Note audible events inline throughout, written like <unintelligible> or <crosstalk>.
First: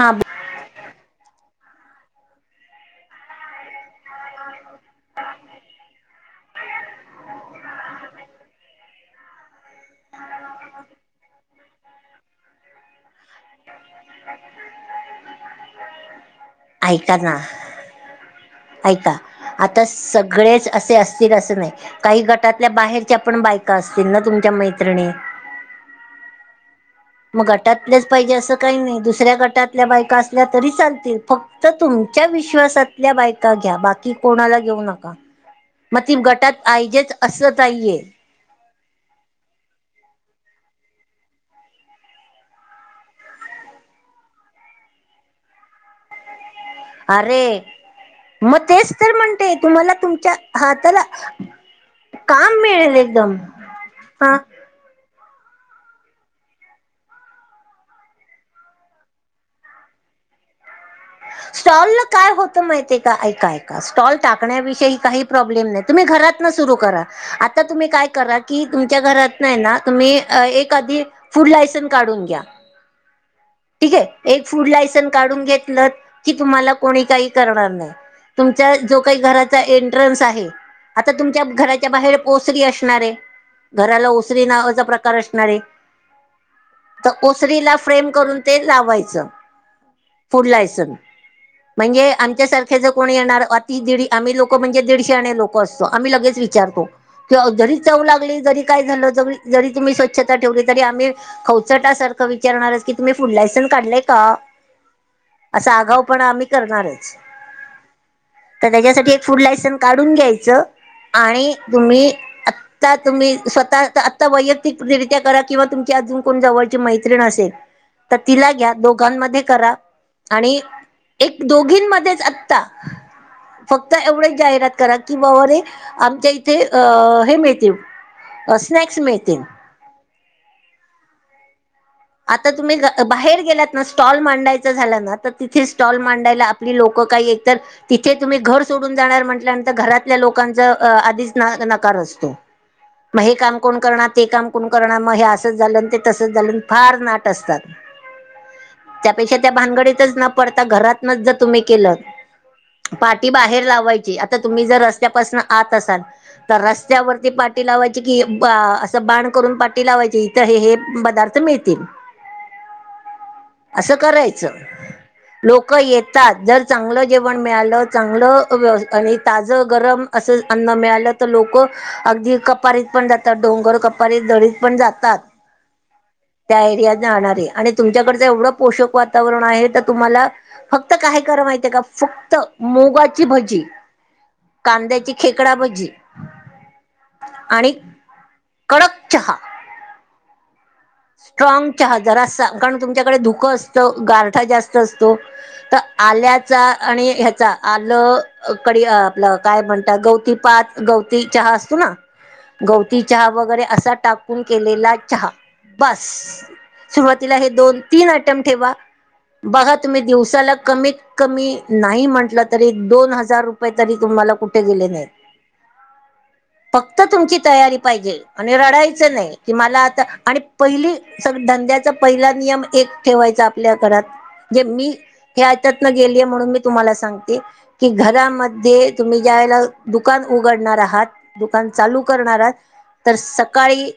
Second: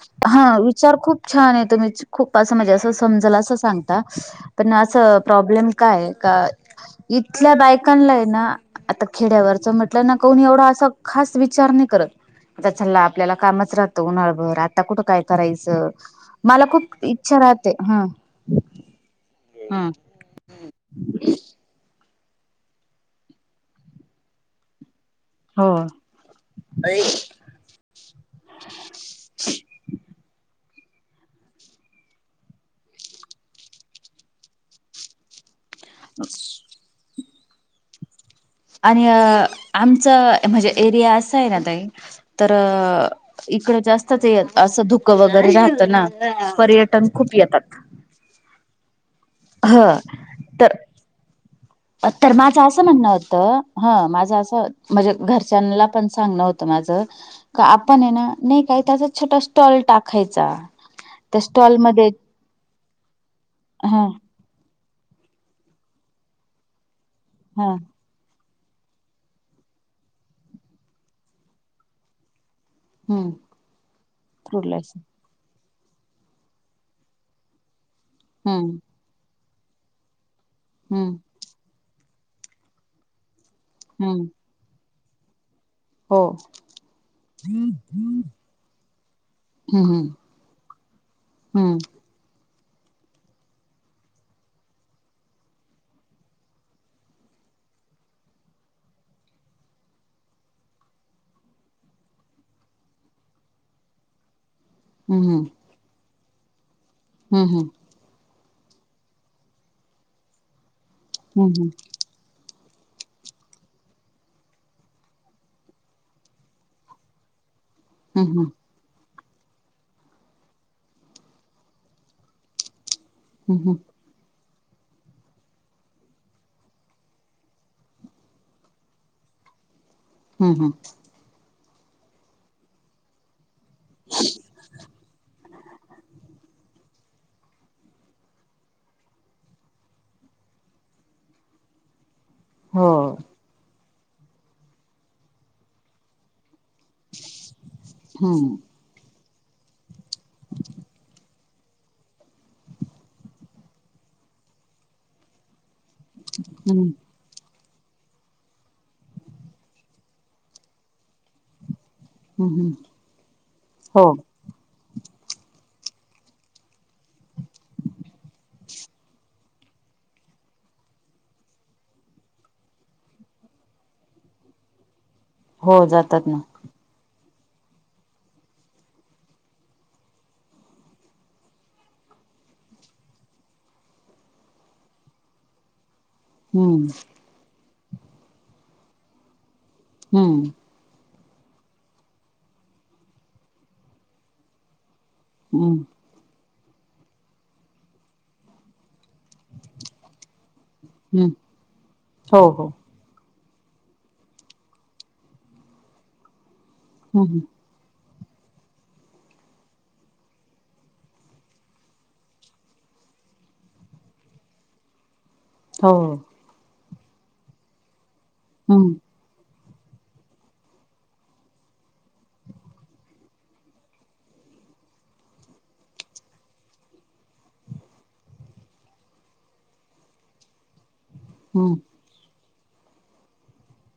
हां ब हां विचार खूप छाने तुम्हीच खूप असं म्हणजे असं समजंल असं सांगता. पण असं प्रॉब्लेम काय का इथल्या बायकानलाय ना. आता खेड्यावरच म्हटलं ना कोणी एवढा असा खास विचार नी करत. आता चल्ला आपल्याला कामच राहतं उन्हाळभर आता कुठं काय करायचं. मला खूप ऐका ना इच्छा राहते हं. ऐका आता सगळेच असे असतील असं नई. काही गटातल्या बाहेरच्या पण बायका असतील ना तुमच्या मैत्रिणी हो. म गटातलेच पायजे असं काई नई दुसऱ्या गटातल्या बायका असल्या तरी चालतील फक् तर तुमच्या विश्वासातल्या बायका घ्या, बाकी कोणाला घेऊ नका. मग ती गटात आहिजेच असंच हायये. आणि, आमचं म्हणजे एरिया असं आहे ना ताई तर इकडं जास्तच य असं धुकं वगैरे राहतं ना- पर्यटन खूप अरे येतात. मग तेच तर म्हणते, ह तुम्हाला तुमच्या हा त्याला अ तर माझं असं म्हणणं होतं,, हं हा माझं असं! म्हणजे घरच्यांला पण सांगणं होतं माझं का आपण आहे ना, नाही काही त्याचा छोटा स्टॉल टाकायचा त्या स्टॉल ला स्टॉलमध्ये काय होत माहितय का,, ऐका ऐका हा स्टॉल टाक टाकण्याविषयी काही प्रॉब्लेम नाही,, तुम्ही घरातनं सुरू करा,, आता हा तुम्ही काय करा की तुमच्या घरात नाही ना, तुम्ही एक आधी फूड लायसन काढून घ्या हम्म ठीके, एक फूड लायसन काढून घेतलंत, की तुम्हाला कोणी काही करणार नाही. तुमच्या हम्म जो काही घराचा एंट्रन्स आहे. आता हम्म तुम घराच्या बाहेर ओसरी असणारे,,, घराला हम्म ओसरी नावाचा प्रकार असणारे हो तर ओसरीला फ्रेम करून ते लावायचं, हम्म फूड लायसन,, हम्म म्हणजे हे आमच्यासारखे ज कोणी येणार,, अति दीड आम्ही लोकं म्हणजे दीडशे शाने लोकं असतो,, आम्ही लगेच विचारतो. किं जरी चव लागली, जरी काय झालं, ज जरी तुम्ही स्वच्छता ठेवली तरी आम्ही खौचटा सारखं विचारणारच की, तुम्ही फुड लायसनस काढलय का? हम्म हम्म. असा आगाव पण आम्ही करणारच हम्म हम्म. तर त्याच्यासाठी एक फूड लायसन्स काढून घ्यायचं,, आणि हम्म तुम्ही अत्य आता तुम्ही स्वतः आता वैयक्तिकरित्या करा,, किंवा तुमची अजून कोण जवळची मैत्रीण असेल तर हम्म तिला घ्या,, दोघांमध्ये करा. आणि एक दोघींमध्येच आत्ता,, हम्म फक्त एवढंच जाहिरात करा कि बाबारे, आमच्या इथे अ हे मिळतील,, अ स्नॅक्स मिळतील. हम्म हम्म. आता तुम्ही बाहेर गेलात ना स्टॉल मांडायचा झाला. ना तर तिथे स्टॉल मांडायला आपली लोक क काही एकतर तिथे तुम्ही घर सोडून जाणार म्हटल्यानंतर,, घरातल्या लोकांचा आधीच नकार असतो. हो. मग हे काम कोण करणार, ते काम कोण करणार मग हे असंच झालं ते तसंच झालं., फार नाट असतात. हम्म त्यापेक्षा त्या भानगडीतच न पडता घरातनचं जर तुम्ही केलं पाठी बाहेर लावायची,, आता तुम्ही जर रस्त्यापासनं आत असाल,, तर हम्म रस्त्यावर ती पाटी लावायची कि, असं बाण करून पाटी लावायची, इथं हे हे पदार्थ मिळतील. हम्म असं हो करायचं. लोकं येतात,, जर चांगलं जेवण मिळालं, चांगलं व्य आणि ताजं गरम असं अन्न मिळालं तर लोकं अगदी कपारीत पण जातात,, डोंगर कपारीत दरीत पण जातात. हो जातात ना त्या एरिया जाणारे,, आणि तुमच्याकडचं एवढं पोषक वातावरण आहे तर तुम्हाला फक्त काय करा माहितय का,, फक्त मुगाची भजी कांद्याची खेकडा भज्जी हम्म आणि कडक चहा. हम्म स्ट्रॉग चहा जरां असं, कारण तुमच्याकडे धुकं असतं गारठा जास्त असतो तर हम्म आल्याचा आणि ह्याचा आलं कडी आपलं काय म्हणता, गौती पात, गौती हम्म चहा असतोना हो हो गौत ती चहा वगैरे असा टाकून केलेला चहा, बसं सुरुवातीला हम्म हे दोन तीन आयटम ठेवा, बघा तुम्ही दिवसाला कमीत कमी, नाही म्हटलं तरी दोन हजार रुपये तरी तुम्हाला कुठे गेले नाहीत हो. फक्त तुमची तयारी पाहिजे आणि हम्म रडायचं नाही की मला आता आणि पहिली स धंद्याचा पहिला नियम एक ठेवायचा आपल्या घरात, जे मी हे ह्याच्यातन गेलीय म्हणून मी तुम्हाला सांगते की घरामध्ये तुम्ही ज्या वळेला दुकान उघडणार आहात दुकान हम्म चालू करणार आहात, तर सकाळी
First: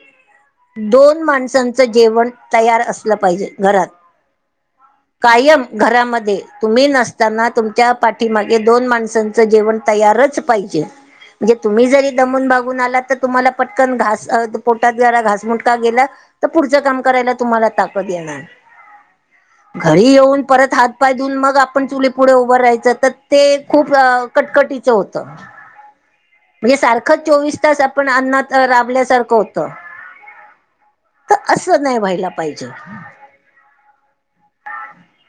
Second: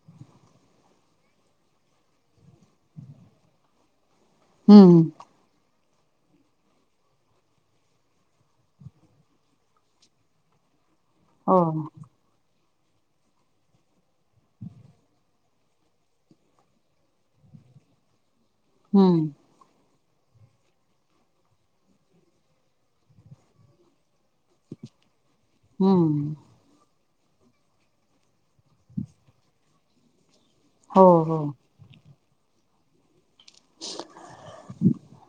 दोन माण सांच जेवण तयार असलं पाहिजे घरात. हम्म. कायम घरामध्ये तुम्ही नसताना तुमच्या पाठीमागे दोन माणसांच च जेवण तयारच पाहिजे, म्हणजे हो तुम्ही जरी दमून बागून आला तर तुम्हाला पटकन घास ते पोटात जरा घासमुटका गेला तर पुढचं काम करायला तुम्हाला ताकद येणार हम्म. घरी येऊन परत हात पाय धुऊन मग आपण चुली पुढे उभं राहायचं तर ते खूप अ कटकटीचं होतं. हम्म. म्हणजे सारखं चोवीस तास आपण अन्नात राबल्यासारखं होतं हो हो. च नाही व्हायला पाहिजे. <unintelligible>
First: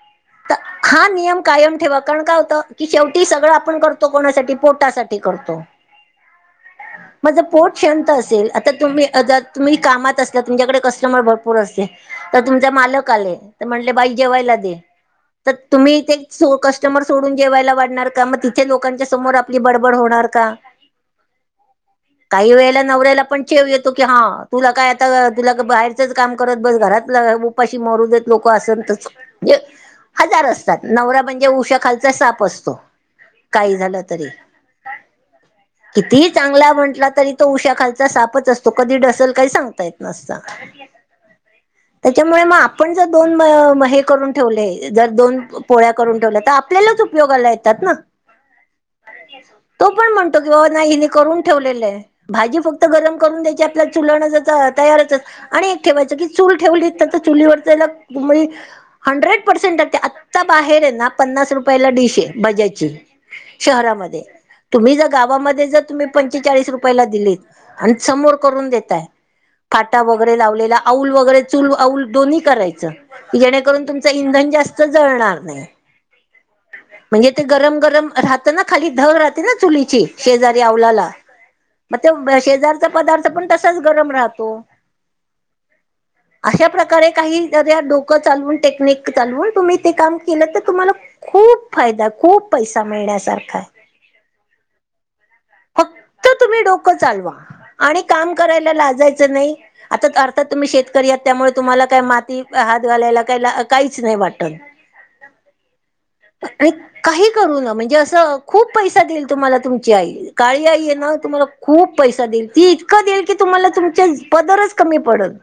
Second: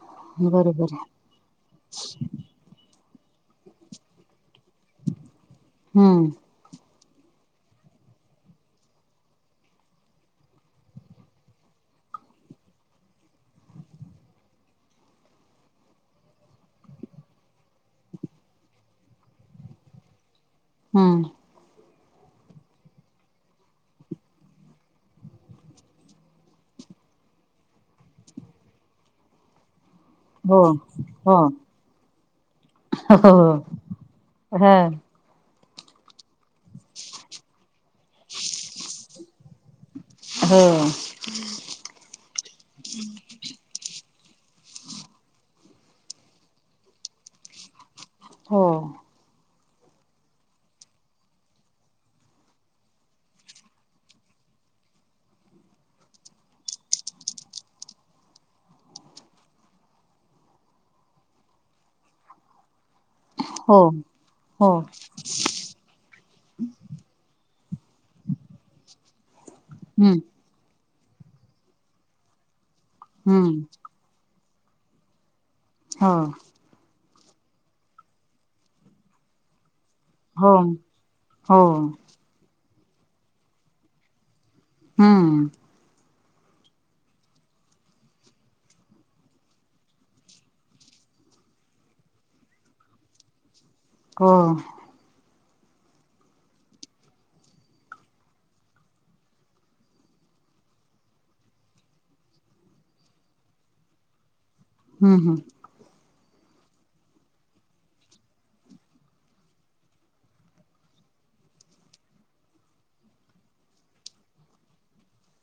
तर बरोबर आहे हा नियम कायम ठेवा, कारण काय होतं की शेवटी सगळं आपण करतो कोणासाठी पोटासाठी करतो हम्म माझं पोट शांत असेल, आता तुम्ही जर तुम्ही कामात असला तुमच्याकडे कस्टमर भरपूर असले तर तुमचे मालक आले, तर म्हटले बाई जेवायला दे तर तुम्ही ते सो कस्टमर सोडून जेवायला वाढणार का, मग तिथे लोकांच्या समोर आपली बडबड होणार का? हम्म. <unintelligible> काही वेळेला नवऱ्याला पण चेव येतो की हा, तुला काय आता तुला बाहेरचंच काम करत बस घरातल उप पाशी मरू देत लोकं असन तसं, म्हणजे हजार हो असतात, नवरा हो म्हणजे उषाखालचा साप असतो हो काही झालं तरी <unintelligible> कितीही चांगला म्हंटला तरी तो उशाखालचा सापच असतो कधी डसल काही सांगता येत नसतं, हो त्येच्यामुळे मग आपण जर दोन म मग हे करून ठेवले जर दोन पोळ्या करून ठेवल्या तर आपल्यालाच उपयोगाला येतात ना. हो. तो पण म्हणतो की <unintelligible> हिनी करून ठेवलेलं आहे भाजी फक्त गरम करून देते आपल्याला चुलण तर तयारच आणि एक ठेवायचं की चूल ठेवली तर, तर चुलीवरच आहे ना मजी हंड्रेड पर्सेंट ते आत्ता बाहेर आहे ना पन्नास रुपयाला डिश आहे भज्याची हो शहरामध्ये हो तुम्ही जर गावामध्ये जर तुम्ही पंचेचाळीस रुपयाला दिली आणि समोर करून देताय काटा हम्म वगैरे लावलेला अऊल वगैरे चूल अऊल दोन्ही करायचं जेणे हम्म करून तुम च इंधन जास्त जळणार नाही हा येथे गरम, गरम राहत ना खाली धग राहते ना चुलीची हो शेजारी अवलाला हो मग ते शेजारचा पदार्थ पण तसाच गरम राहतो हम्म अशा प्रकारे काही जरा डोकं चालवून टेक्निक चालवून तुम्ही ते काम केलं तर तुम्हाला खूप फायदा खूप पैसा मिळण्यासारखा आहे हो फक्त तुम्ही डोकं चालवा आणि काम करायला लाजायचं नाही आता अर्थात तुम्ही शेतकरी असल्यामुळे तुम्हाला काय माती हात घालायला काय ला काहीच नाही वाटत हम, हम आणि काही करू ना म्हणजे असं खूप पैसा देईल तुम्हाला तुमची आई काळी आई येना तुम्हाला खूप पैसा देईल ती इतकं देईल की तुम्हाला तुमच्या पदरच कमी पडल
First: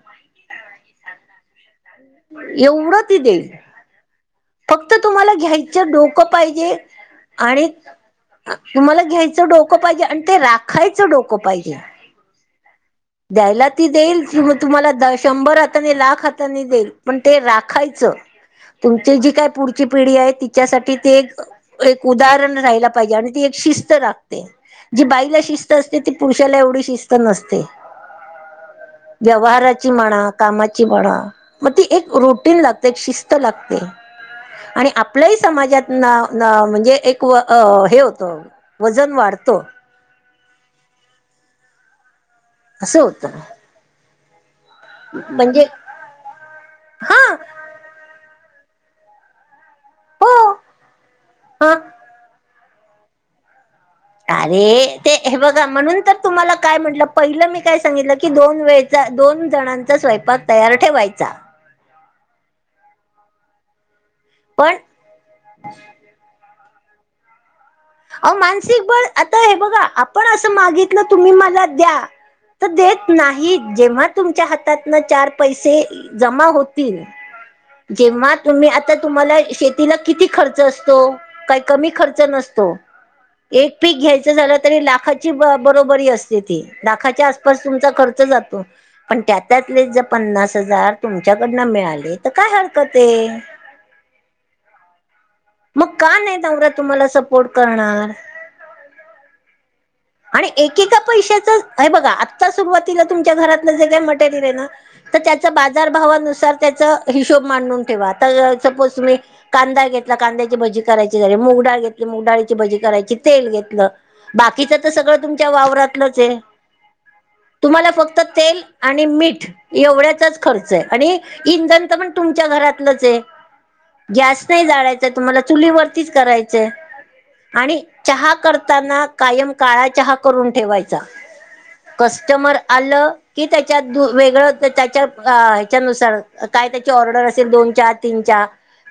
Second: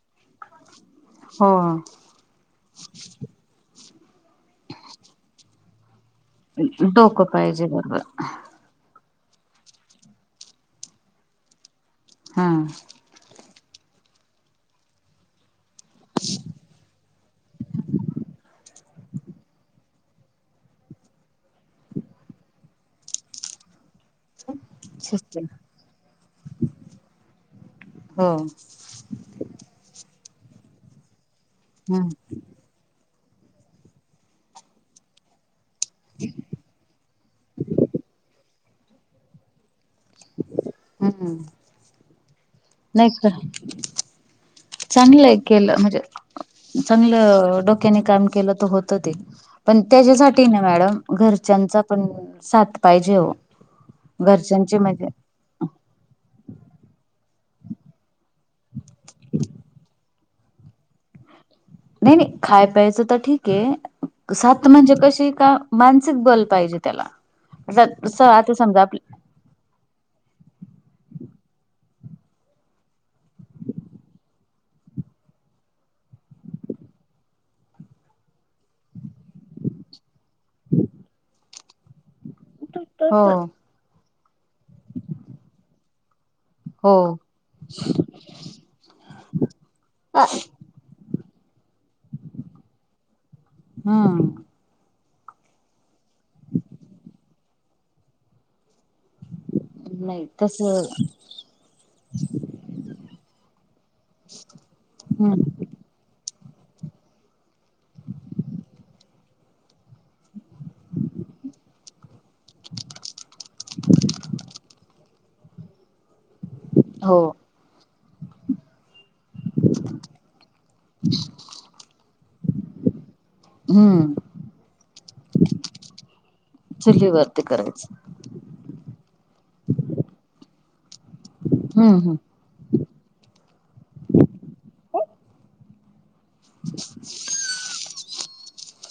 ह एवढं ती देईल फक्त तुम्हाला घ्यायचं डोकं पाहिजे डोकं पाहिजे आणि बरोबर तुम्हाला घ्यायचं डोकं पाहिजे आणि ते राखायचं डोकं पाहिजे हा द्यायला ती देईल क तुम्हाला द शंभरात <unintelligible> लाख हातानी देईल पण ते राखायचं ती जी काय पुढची पिढी आहे तिच्यासाठी ते एक ते एक उदाहरण राहायला पाहिजे आणि ती एक शिस्त रात जी बाईला शिस्त असते ती पुरुषाला एवढी शिस्त नसते हो व्यवहाराची म्हणा कामाची म्हणा मग ती हम्म एक रुटीन लागते एक शिस्त लागते आणि आपलही समाजात ना म्हणजे एक हे होतं वजन वाढतं हम्म असं नाही होतं क चांगलं केलं म्हणजे हा चांगलं डोक्याने काम केलं तर होत ते पण त्याच्यासाठी हो ना मॅडम हा घरच्यांचा पण साथ पाहिजे ओ अरे ते हे बघा म्हणून तर तुम्हाला काय म्हटलं पहिलं मी काय सांगितलं की दोन वेळचा दोन जणांचा स्वयंपाक तयार ठेवायचा नाही नाही खाय प्यायचं तर ठीक आहे सात पण म्हणजे कशी का मान <unintelligible> बल पाहिजे त्याला आता आओ आता मानसिक समजा आप बळ आता हे बघा आपण असं मागितलं तुम्ही मला द्या देत नाही जेव्हा तुमच्या हातात ना चार पैसे जमा होतील. जेव्हा तुम्ही आता तुम्हाला शेतीला किती खर्च असतो? काही कमी खर्च नसतो. ह. एक पीक घ्यायचं झालं तरी लाखाची ब बरोबरी असते ती. हो लाखाच्या आसपास तुमचा खर्च जातो. पण त्या त्यातलेच जर पन्नास हजार. तुमच्याकडनं मिळाले तर काय हरकत आहे? हा. मग का नाही नवरा तुम्हाला सपोर्ट करणार. नाही आणि तस एकेका पैशाच हे बघा, आत्ता सुरुवातीला तुमच्या घरातलं जे काय मटेरियल आहे ना तर हम्म त्याचा बाजारभवानुसार त्याचा हिशोब मांडून ठेवा. सपोज तुम्ही कांदा घेतला कांद्याची भजी करायची झाली, मुगडाळ घेतली मुगडाळची भजी करायची, तेल घेतलं, बाकीच तर सगळं तुमच्या वावरातलंच आहे. हो. तुम्हाला फक्त तेल आणि मीठ एवढ्याचाच खर्च आहे. आणि इंधन तर पण तुमच्या घरातलंच आहे. हम्म गॅस नाही जाळायचाय तुम्हाला चुलीवरतीच करायचंय. चुलीवरती. आणि करायचं चहा करताना कायम काळा चहा करून ठेवायचा. हम्म कस कस्टमर आलं कि त्याच्यात वेगळं त्याच्या ह्याच्यानुसार काय त्याची ऑर्डर असेल दोन चा तीन चा.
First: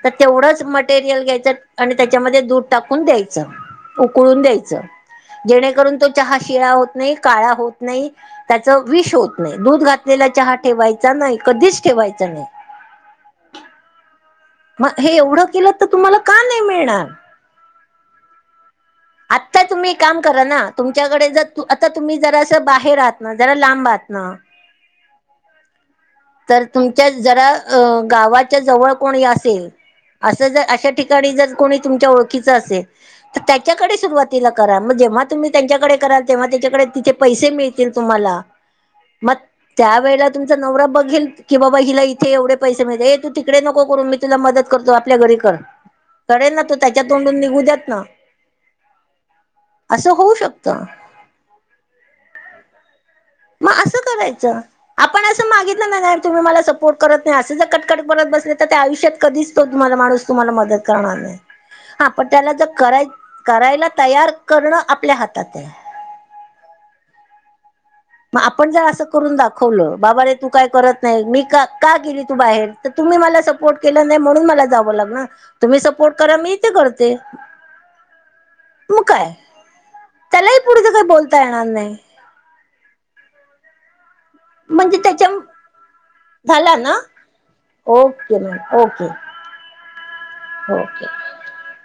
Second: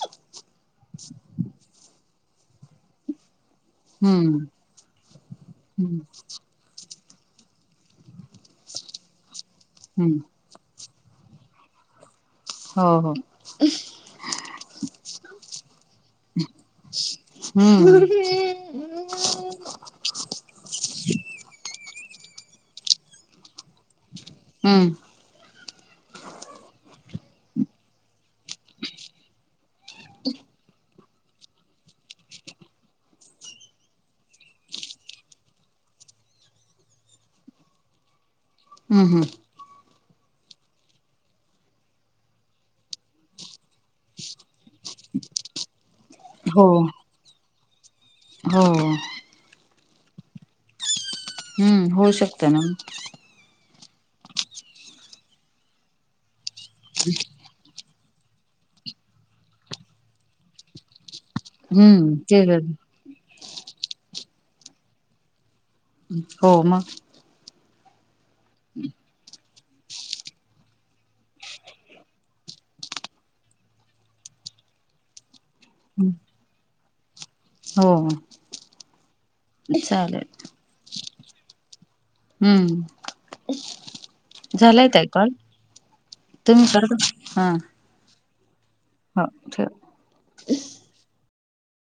तर तेवढंच मटेरियल घ्यायचं, आणि त्याच्यामध्ये दूध टाकून द्यायचं. हम्म हम्म उकळून द्यायचं जेणेकरून हम्म तो चहा शिळा होत नाही. काळा होत नाही, त्याच विष होत नाही, दूध हम्म घातलेला चहा ठेवायचा नाही कधीच ठेवायच नाही. हो, हो. मग हे एवढं केलं तर तुम्हाला का नाही मिळणार? हम्म. आत्ता तुम्ही एक काम करा ना, तुमच्याकडे जर आता तुम्ही जरा अस बाहेर आहात ना जरा लांब आहात ना. हम्म. तर तुमच्या जरा गावाच्या जवळ कोणी असेल. असं जर अशा ठिकाणी जर कोणी तुमच्या ओळखीच असेल. तर त्याच्याकडे सुरुवातीला करा मग जेव्हा तुम्ही त्यांच्याकडे कराल तेव्हा त्यांच्याकडे तिथे पैसे मिळतील तुम्हाला हम्म मग त्या वेळल्या तुमचा नवरा बघ की बाबा हिला इथे एवढे पैसे मिळता ये तू तिकडे नको करू मी तुला मदत करतो. आपल्या घरी कर करेल ना हो तो त्याच्या तोंडून निघू द्यात ना? हो. असं होऊ शकतं? हम्म होऊ शकत ना? मग असं करायचं. आपण असं मागितलं नाही नाही तुम्ही मला सपोर्ट करत नाही. असं जर क -बघत बसले तर त्या आयुष्यात कधी तो माणूस तुम्हाला मदत करणार नाही. हा हम्म पण ते त्याला जर कराय करायला तयार करणं आपल्या हातात आहे. हो मग. मग आपण जर आसं करुन दाखव खवलं बाबा रे तू काय करत नाही, मी का का गेली तू बाहेर तर तुम्ही मला सपो सपोर्ट केला नाही म्हणून मला जावं लागणार, तुम्ही सपोर्ट करा मी इथे करते. हो मग काय, चालेल त्यालाही पुढच काही बोलता येणार नाही. हम्म झालाय म्हणजे ताई त्याच्या कॉल, तुम्ही झाला ना करता?, हा ओके मॅम, ओके <unintelligible> ओके.